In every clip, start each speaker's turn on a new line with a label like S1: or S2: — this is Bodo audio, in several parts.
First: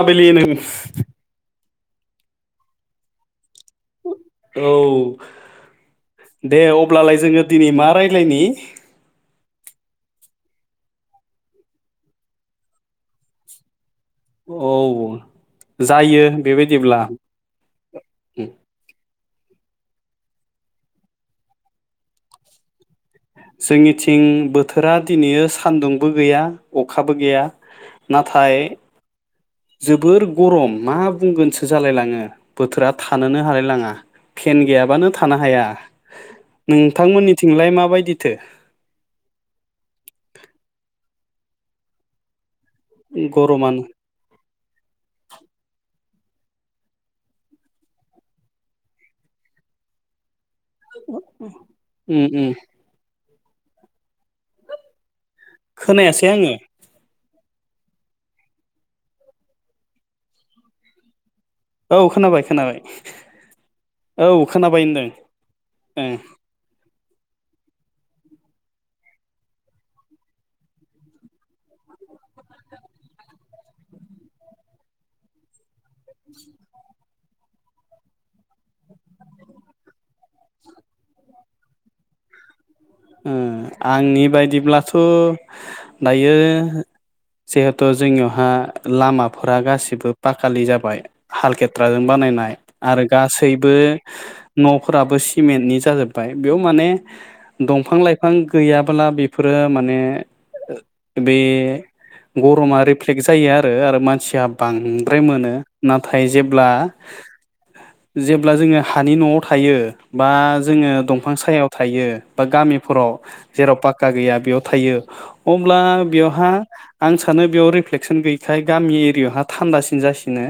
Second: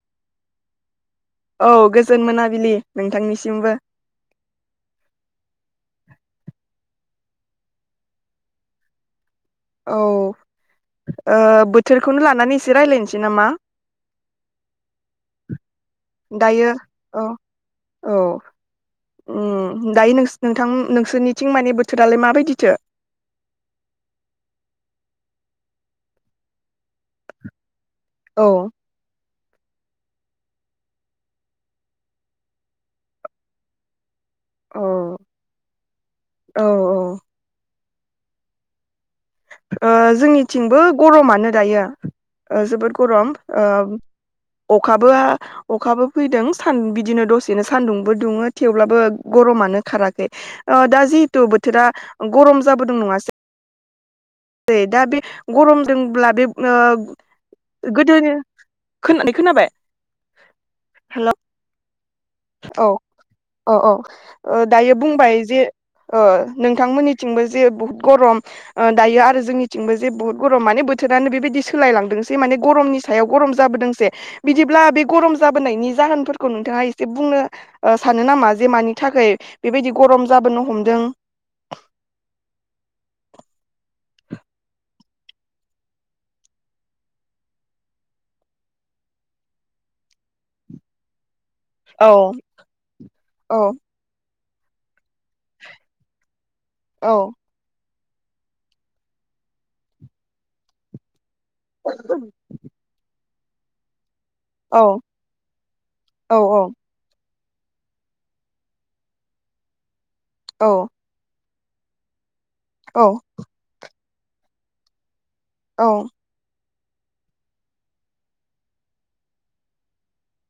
S1: माबिलि नों सु ।
S2: औ गोजोन मोनाबिलि नोंथांनिसिमबो ।
S1: औ दे अब्लालाय जोंङो दिनै मा राय्लायनि?
S2: औ ओ बोथोरखौनो लानानै एसि रायलायसै नामा?
S1: औ जायो
S2: दायो
S1: बेबायदिब्ला ।
S2: उ दायो नोंस-नोंथां नोंसोरनिथिं मानिे बोथोरालाय माबायदिथो?
S1: जोंनिथिं बोथोरा दिनैयो सान्दुंबो गैया अखाबो गैया।
S2: औ
S1: नाथाय जोबोर गरम मा बुंगोनसो जालायलाङो बोथोरा थानोनो हालाय लाङा। फेन
S2: औ
S1: गैयाबानो थानो हाया
S2: औ
S1: नोंथांमोननिथिंलाय माबाय दिथो
S2: ओ जोंनिथिंबो गरमानो दायो। ओ जोबोद गरम
S1: गरमानो
S2: ओ अखाबो अखाबो फैदों सान बिदिनो दसेनो सान्दुंबो दुङो थेवब्लाबो गरमानो खाराखै ओ दा जिहेतु बोथोरा
S1: उम उम
S2: गरम जाबोदों नङासै? दे दा बे
S1: खोनायासै
S2: गरमदोंब्ला बिब
S1: आङो
S2: ओ गोदोनि खोना खोनाबाय हेल'
S1: औ खोनाबाय खोनाबाय
S2: औ औ औ ओ
S1: खोनाबाय
S2: दायो
S1: होनदों
S2: बुंबाय जे ओ नोंथांमोननि थिंबो जे बहुत गरम ओ दायो आद जोंनिथिंबो जे बहुत गरम माने बोथोरानो बेबायदि सोलायलांदोंसै माने गरमनि सायाव गरम जाबोदोंसै बिदिब्ला बे गरम जाबोनायनि जाहोनफोरखौ नोंथाङा ए बुंनो ओ सानो नामा जे मानि थाखाय बेबायदि गरम जाबोनो हमदों
S1: उम आंनि बायदिब्लाथ' दायो जिहेथु जोंनियावहा लामाफोरा गासिबो पाकालि जाबाय हालखेथ्राजों
S2: औ
S1: बानायनाय आरो
S2: औ
S1: गासैबो न' फोराबो सिमेन्टनि जाजोबबाय बेयाव माने
S2: औ
S1: दंफां लाइफां गैयाब्ला बेफोरो माने बे गरमा रिफ्लेक जा जायो आरो आरो मानसि या
S2: औ
S1: बांद्राय मोनो नाथाय
S2: औ
S1: जेब्ला जेब्ला जोङो हानि नआव थायो बा
S2: औ
S1: जोङो दंफां सायाव थायो। बा
S2: औ
S1: गामिफोराव जेराव पाथ खा गैया बेयाव थायो। अब्ला
S2: औ
S1: बेवहा आं सानो बेयाव रिफ्लेकसन गैयिखाय गामि एरियायावहा थान्दासिन जासिनो।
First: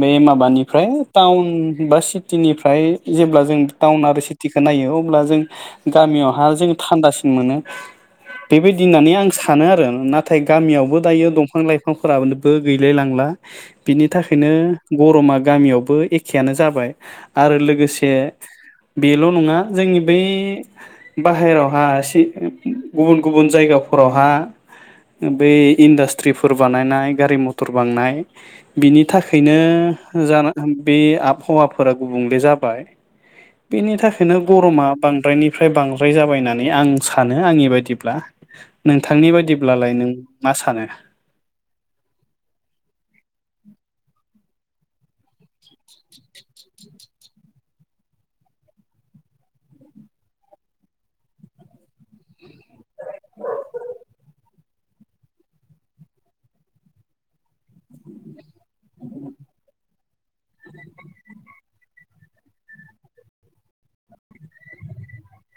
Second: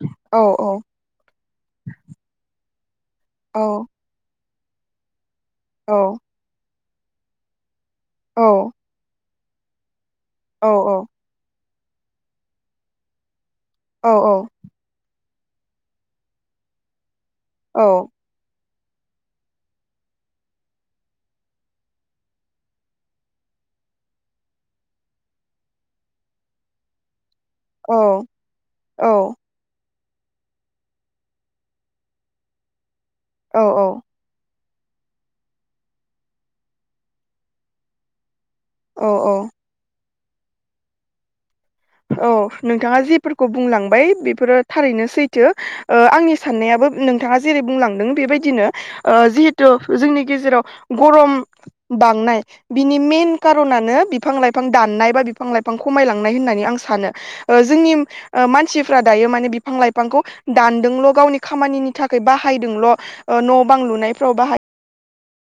S1: बे
S2: औ
S1: माबानिफ्राय टाउन बा सिटिनि फ्राय जेब्ला जों टाउन आरो सिट थिखो नायो अब्ला जों
S2: औ
S1: गामियावहा जों थान्दासिन मोनो।
S2: औ
S1: बेबायदि नानै आं सानो आरो ना नाथाय
S2: औ
S1: गामियावबो दायो दंफां लाइफां [unintelligible] गैलाय लांला। बिनि थाखायनो गरमा गामियावबो एखेयानो जाबाय। आरो लोगोसे बेल नङा जोंनि बै बाहेरावहा सि गुबुन गुबुन जायगाफोरावहा बै इन्डासट्रिफोर बानायनाय गारि मथ टर
S2: औ
S1: बांनाय बिनि
S2: औ
S1: थाखैनो जानो [unintelligible] बे आबहावाफोरा गुबुंले जाबाय।
S2: औ
S1: बेनि थाखायनो गरमा बांद्रायनि फ्राय बांद्राय जाबाय होननानै आं सानो आंनि बायदिब्ला
S2: औ
S1: नोंथांनि
S2: औ
S1: बायदिब्लालाय नों मा सानो?
S2: औ नोंथाङा जेफोरखौ बुंलांबाय बेफोरो थारैनो सैथो। ओ आंनि साननायाबो नोंथाङा जेरै बुंलांदों बेबायदिनो ओ जिहेथु जोंनि गेजेराव गरम बांनाय बिनि मेन कारनानो बिफां लाइफां दाननाय बा बिफां लाइफां खमायलांनाय होननानै आं सानो ओ जोंनि ओ मानसिफ्रा दायो माने बिफां लाइफांखौ दानदोंल गावनि खामानिनि थाखाय बाहायदोंल ओ न बां लुनायफ्राव बाहाय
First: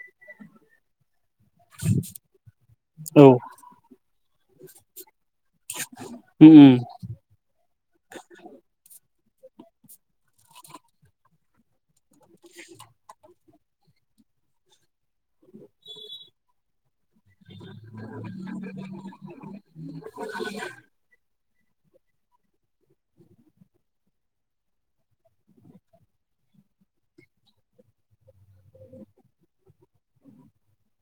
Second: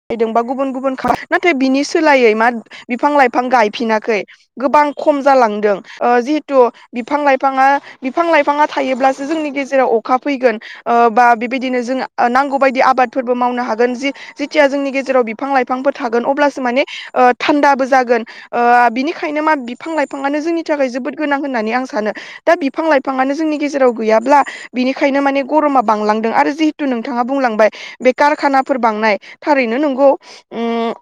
S2: [unintelligible] दोंबा गुबुन गुबुन खा नाथाय बिनि सोलायै मा बिफां
S1: औ
S2: लाइफां गायफिनाखै । गोबां खम जालांदों ओ
S1: उम
S2: जिहेथु बिफां लाइफाङा बिफां लाइफाङा थायोब्लासो जोंनि गेजेराव अखा फैगोन ओ बा बेबायदिनो जों नांगौ बायदि आबादफोरबो मावनो हागोन जि जि जिथिया जोंनि गेजेराव बिफां लाइफांफोर थागोन अब्लासो माने ओ थान्दाबो जागोन ओ बिनिखायनो मा बिफां लाइफाङानो जोंनि थाखाय जोबोद गोनां होननानै आं सानो दा बिफां लाइफाङानो जोंनि गेजेराव गैयाब्ला बिनिखायनो माने गरमा बांलांदों आरो जिहेथु नोंथाङा बुंलांबाय बे कारखानाफोर बांनाय थारैनो नंगौ ओम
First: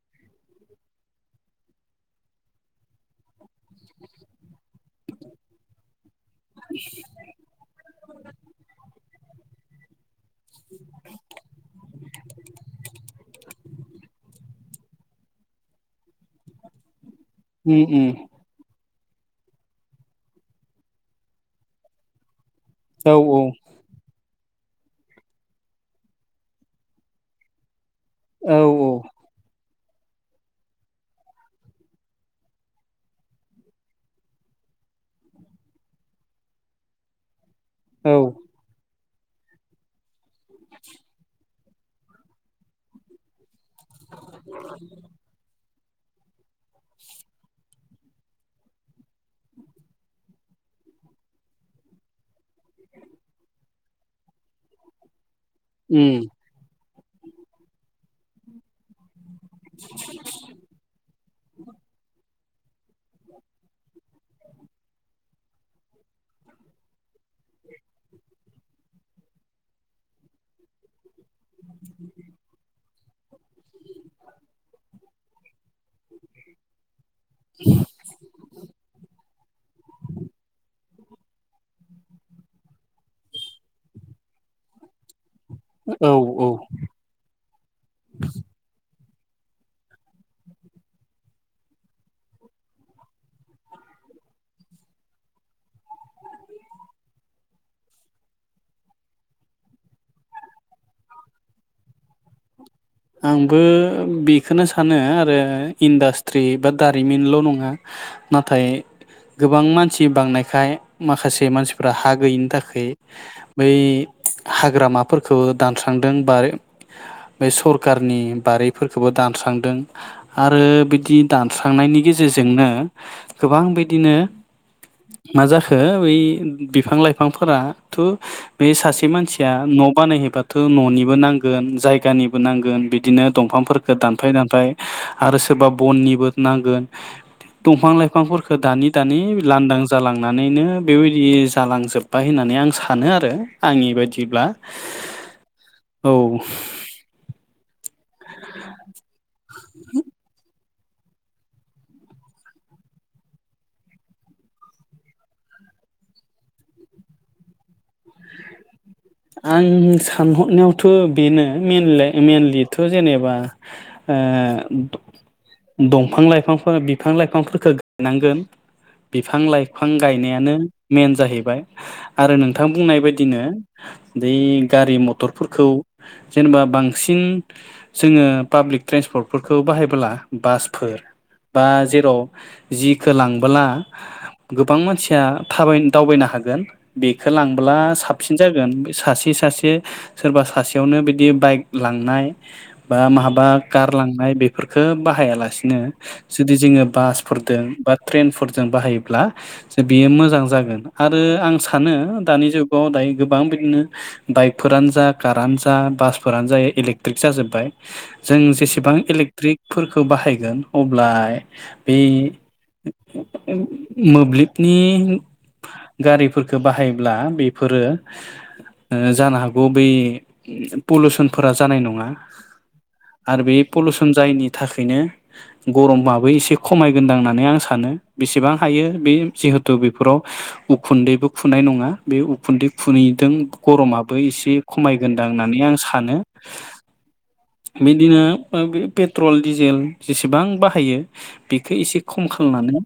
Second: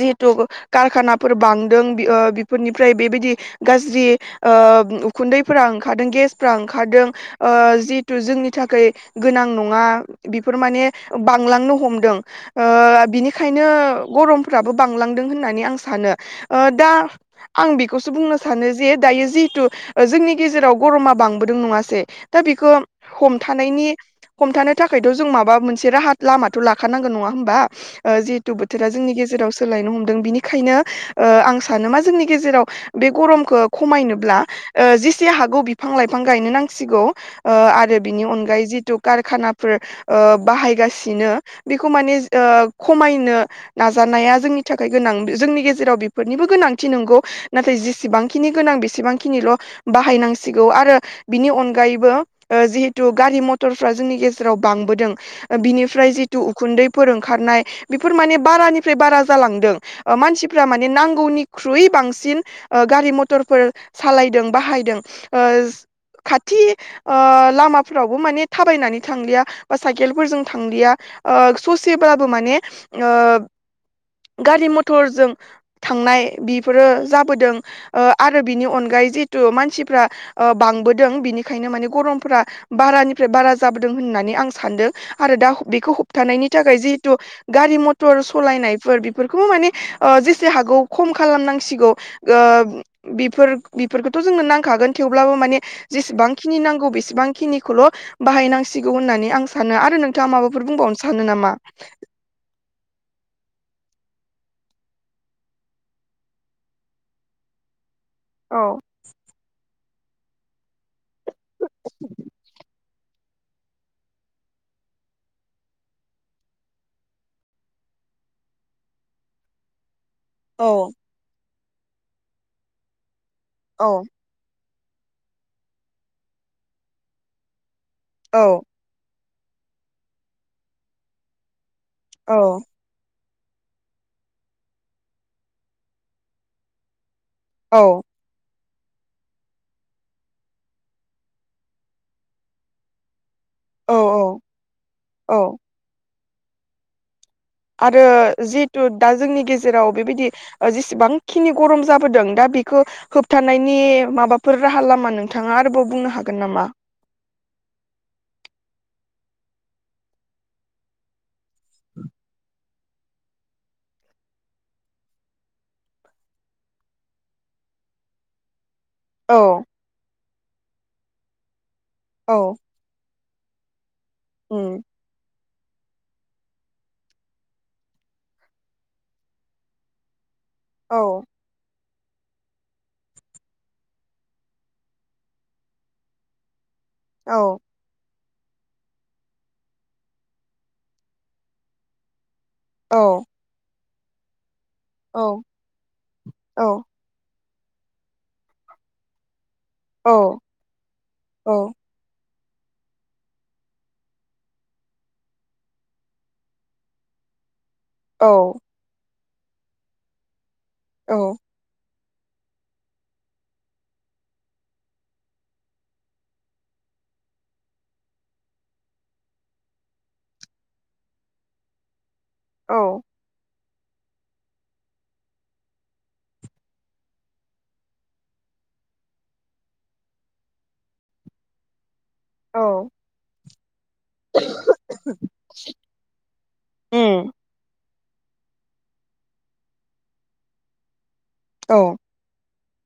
S2: जिहेथु कारखानाफोर बांदों ओ बेफोरनिफ्राय बेबायदि गाज्रि ओ उखुन्दैफोरा ओंखारदों गेस फ्रा ओंखारदों ओ जिहेथु जोंनि थाखाय गोनां नङा बेफोर माने बांलांनो हमदों। ओ बिनिखायनो गरम फोराबो बांलांदों होननानै आं सानो ओ दा आं
S1: उम उम
S2: बेखौसो बुंनो सानो जे दायो जिहेतु जोंनि गेजेराव गरमा बांबोदों नङासै दा बेखो
S1: औ
S2: हमथानायनि। हमथानो थाखायथ जों माबा मोनसे राहा लामाथ लाखानांगोन नङा होमबा। ओ जिहेतु
S1: औ
S2: बोथोरा जोंनि गेजेरावस सोलायनो हमदों बिनिखायनो ओ आं सानो मा जोंनि गेजेराव बे गरमखो खमायनोब्ला जेसे हागौ बिफां लाइफां गायनो नांसिगौ। ओ आरो
S1: औ
S2: बिनि अनगायै जिटु कारखानाफोर। ओ बाहायगासिनो। बेखौ माने ओ खमायनो नाजानाया जोंनि थाखाय गोनां जोंनि गेजे जेराव बेफोरनिबो गोनांथि नंगौ नाथाय जेसेबांखिनि गोनां बेसेबांखिनिल बाहायनांसिगौ आरो बिनि अनगायैबो ओ जिहेतु गारि मथरफ्रा जोंनि गेजेराव बांबोदों। बिनिफ्राय
S1: उम
S2: जिटु उखुन्दै। फोर ओंखारनाय बेफोर माने बारानिफ्राय बारा। जालांदों ओ मानसिफ्रा माने नांगौनि ख्रुय बांसिन ओ गारि मथरफोर सालायदों बाहायदों ओ खाथि ओ लामाफ्रावबो माने थाबायनानै थांलिया बा साइकेलफोरजों थांलिया ओ ससेबाबो माने। ओ गारि मथरजों। थांनाय बिफोरो जाबोदों ओ आरो बिनि अनगायै जिहेथु मानसिफ्रा ओ बांबोद दों बिनिखायनो माने गरमफ्रा बारानिफ्राय बारा जाबोदों होननानै आं सानदो। आरो दा हब-बेखौ
S1: औ औ
S2: होबथानायनि थाखाय जिहेतु गारि मथर सलायनायफोर बिफ फोरखौ माने ओ जेसे हागौ खम खालामनांसिगौ ओ बेफोर बेफोरखोथ जोंनो नांखागोन थेवब्लाबो माने जेसेबांखि नांगौ बेसेबांखिनिखोल बाहायनांसिगौ होननानै आं सानो आरो नोंथाङा माबाफोर बुंबावनो सा मोनो नामा।
S1: आंबो बिखोनो सानो आरो इन्डास्ट्रि बा दारिमिनल नङा। नाथाय
S2: औ
S1: गोबां मान थि बांनायखाय माखासे मानसिफ्रा हा गैयिनि थाखै बै हाग्रामाफोरखौ दानस्रांदों बा बे सरक कारनि बारिफोरखोबो दानस्रांदों। आरो बिदि दान थांनायनि गेजेरजोंनो गोबां
S2: औ
S1: बिदिनो मा जाखो बै बिफां लाइफांफोरा थु
S2: औ
S1: बे सासे मानसि या न बानायहैबाथ ननिबो नांगोन
S2: औ
S1: जायगानिबो नांग बिदिनो दंफांफोरखो दानफाय दानफाय आरो सोरबा बननिबो नांगोन दंफां
S2: औ
S1: लाइफांफोरखो दानै दानै लांदां जालांनानैनो बेबायदि जालांजोब्बाय होननानै आं सानो आरो आंनि
S2: औ
S1: बायदिब्ला
S2: औ
S1: औ
S2: आरो जितु दा जोंनि गेजे जेराव बेबायदि जेसेबांखिनि गरम जाबोदों दा बिखो होबथानायनि माबाफोर राहा लामा नोंथांङा आरोबाव बुंनो हागोन नामा
S1: आं सानहरनायावथ बेनो मेनले मेनलित थ जेनेबा ओ दंफां लाइफांफोर बिफां लाइफांफोरखो गायनांगोन।
S2: औ
S1: बिफां लाइफां गायनाया नो मेन जाहैबाय आरो
S2: औ
S1: नोंथां बुंनाय बाय दिनो दै
S2: उम
S1: गारि मथर फोरखौ जेनेबा बांसिन जोंङो पाब्लिक ट्रेन्सपर्टफोरखौ बाहायबोला बासफोर
S2: औ
S1: बा जे [unintelligible] जिखौ लांबोला गोबां मानसिया थाबाय दावबायनो हागोन बेखो
S2: औ
S1: लांब्ला साब जागोन बे सासे सासे सोरबा सासेयावनो बिदि बाइक लांनाय
S2: औ
S1: बा माहाबा गारलांनाय बे फोरखो
S2: औ
S1: बाहाया लासिनो जुदि
S2: औ
S1: जोंङो बासफोर जों बा ट्रेनफोरजों बाहायोब्ला जे बियो
S2: औ
S1: मोजां जागोन आरो
S2: औ
S1: आं सानो दानि जुगाव दायो गोबां बिदिनो बाइकफोरानो जा कारानो जा बासफोरानो जायो इलेकट्रिक जाजोब्बाय जों जेसेबां इलेक ट्रिकफोरखौ बाहायगोन अब्ला
S2: औ
S1: बे मोब्लिबनि गारिफोरफोरखौ बाहायोब्ला बेफोरो जानो हागौ बै पुलुउसनफोरा जानाय नङा । आरो बे पलुसन जायैनि थाखायनो गरमाबो एसे खमायगोनदां होननानै आं सानो बेसेबां हायो बे जिहेथु बेफोराव उखुन्दैबो खुनाय नङा बे उखुन्दै
S2: औ
S1: फुनहैदों गरमाबो एसे खमायगोनदां होननानै आं सानो।
S2: उम
S1: बिदिनो पेट्रल डिजेल जेसेबां बाहायो बेखौ
S2: औ
S1: एसे खम खालामनानै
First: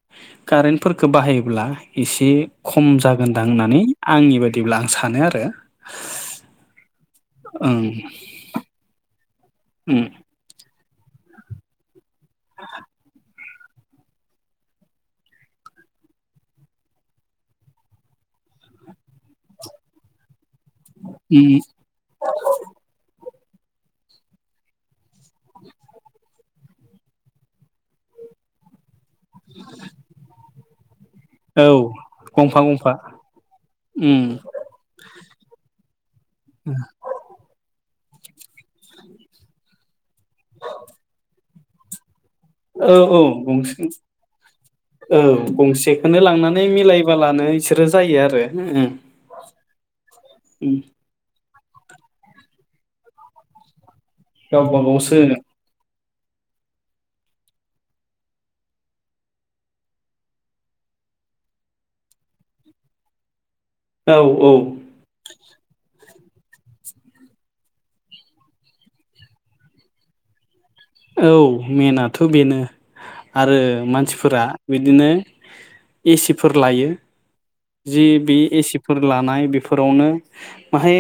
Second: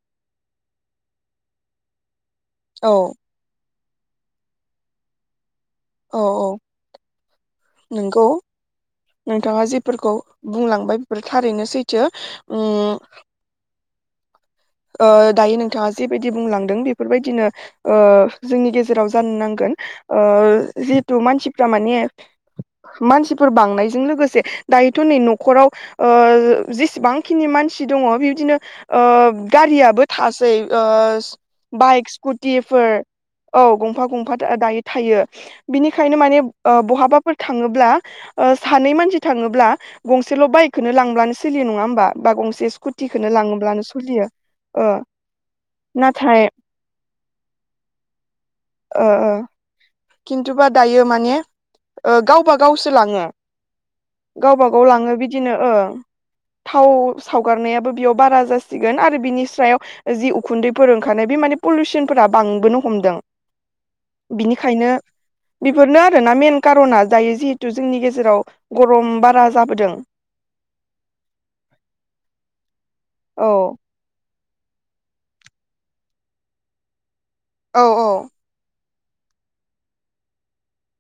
S1: कारेन्टफोरफोरखौ बाहायोब्ला एसे खम
S2: औ
S1: जागोनदां होननानै आंनि बायदि बिदिब्ला आं सानो आरो
S2: औ औ
S1: ओं
S2: नोंगौ नोंथाङा
S1: उम
S2: जेफोरखौ बुंलांबाय फोर थारैनो सै च उ दायो नोंथाङा जेबायदि बुंलांदों बेफोरबायदिनो जोंनि गेजेराव जानो नांगोन ओ जिहेथु
S1: उम
S2: मानसिफ्रा माने मानसिफ फोर बांनायजों लोगोसे दायोथ नै नखराव ओ जेसेबांखिनि मानसि दङ बिबदिनो ओ गारियाबो थास जै ओ
S1: औ
S2: बाइक
S1: गंफा
S2: स्कुटिफोर
S1: गंफा
S2: औ गंफा
S1: उम
S2: गंफा दा-दायो थायो बिनिखायनो माने बहाबाफोर थाङोब्ला सानै मानसि थाङोब्ला गंसेल बाइकखौनो लांब्लानो सोलियो नङा होमबा बा गंसे
S1: औ औ
S2: स्कुटिखोनो लाङोब्लानो
S1: गंसे
S2: सोलियो ओ
S1: औ गंसेखोनो
S2: नाथाय
S1: लांनानै मिलायबालानो बिसोरो जायो आरो उम
S2: ओ ओ खिन्थुबा
S1: उम
S2: दायो माने गावबा गावसो लाङो
S1: गावबा
S2: गावबागाव लाङो
S1: गावसो
S2: बिदिनो ओ थाव सावगारनायाबो बेयाव बारा जासिगोन आरो बिनि सायाव जि उखुन्दैफोर ओंखारनाय बे माने पलिउसनफोरा बांबोनो हमदों।
S1: औ औ
S2: खायनो बिफोरनो मेन कारना जायो जिहेथु जोंनि गेजेराव गरम बारा जाबोदों।
S1: औ मेनाथ बेनो।
S2: औ
S1: आरो मानसिफोरा बिदिनो एसिफोर लायो।
S2: औ
S1: जि बि एसिफ फोर लानाय बेफोरावनो माहाय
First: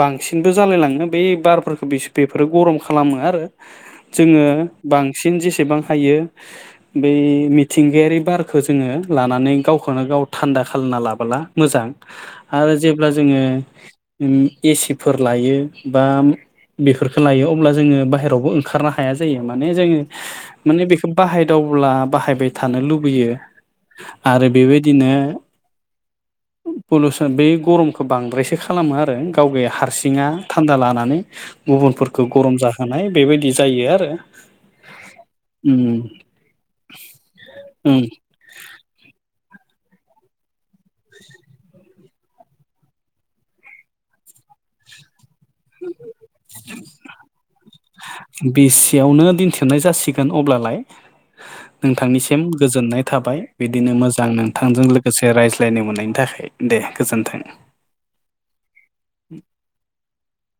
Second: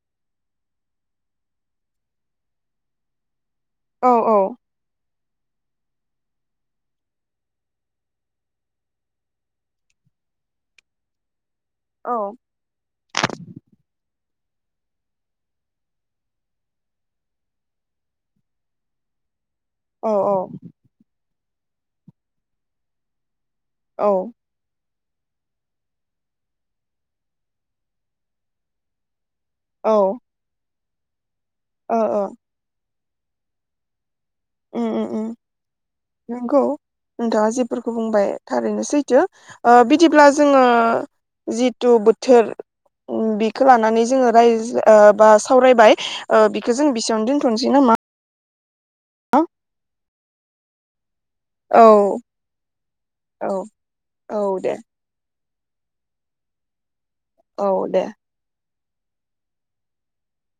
S1: बांसिनबो जालायलाङो बै बारफोरखौ बेफोरो गरम खालामो आरो
S2: औ औ
S1: जोङो बां सिन जेसेबां हायो बै मिथिंगायारि बारखौ जोङो लानानै गावखौनो गाव थान्दा खालामना लाबोला मोजां
S2: औ
S1: आरो जेब्ला जोङो। उम एसिफोर लायो बा बेफोरखो लायो अब्ला जोङो बाहहेरायावबो ओंखारनो हा हाया जायो। माने जों
S2: औ
S1: माने बेखौ बाहाय। दावब्ला बाहायबाय थानो लुबैयो।
S2: औ
S1: आरो बेबायद बिदिनो। पलुसन बे गरमखौ बांद्रायसो खालामो आरो गावगाया
S2: औ
S1: हारसिङा थान्दा लाना माने।
S2: ओ
S1: गुबुनफोरखौ
S2: ओ
S1: गरम जाहोनाय बेबायदि जायो आरो
S2: उम उम उम
S1: उम
S2: नंगौ नोंथाङा जेफोरखौ
S1: उम
S2: बुंबाय थारैनो सैथो ओ बिदिब्ला जोङो जिथु बोथोर बेखौ लानानै जोङो रायज ओ बा सावरायबाय ओ बेखो जों बिसिआवनो दोनथनोसै नामा?
S1: बिस सेयावनो दिन्थिनाय जासिग [unintelligible] अब्लालाय
S2: औ
S1: नोंथांनिसिम गोजोननाय थाबाय
S2: औ
S1: बिदिनो मोजां
S2: औ दे
S1: नोंथांजों लोगोसे रायज्लाय। लायनो मोननायनि थाखाय दे। गोजोन्थों।
S2: औ दे
S1: [unintelligible]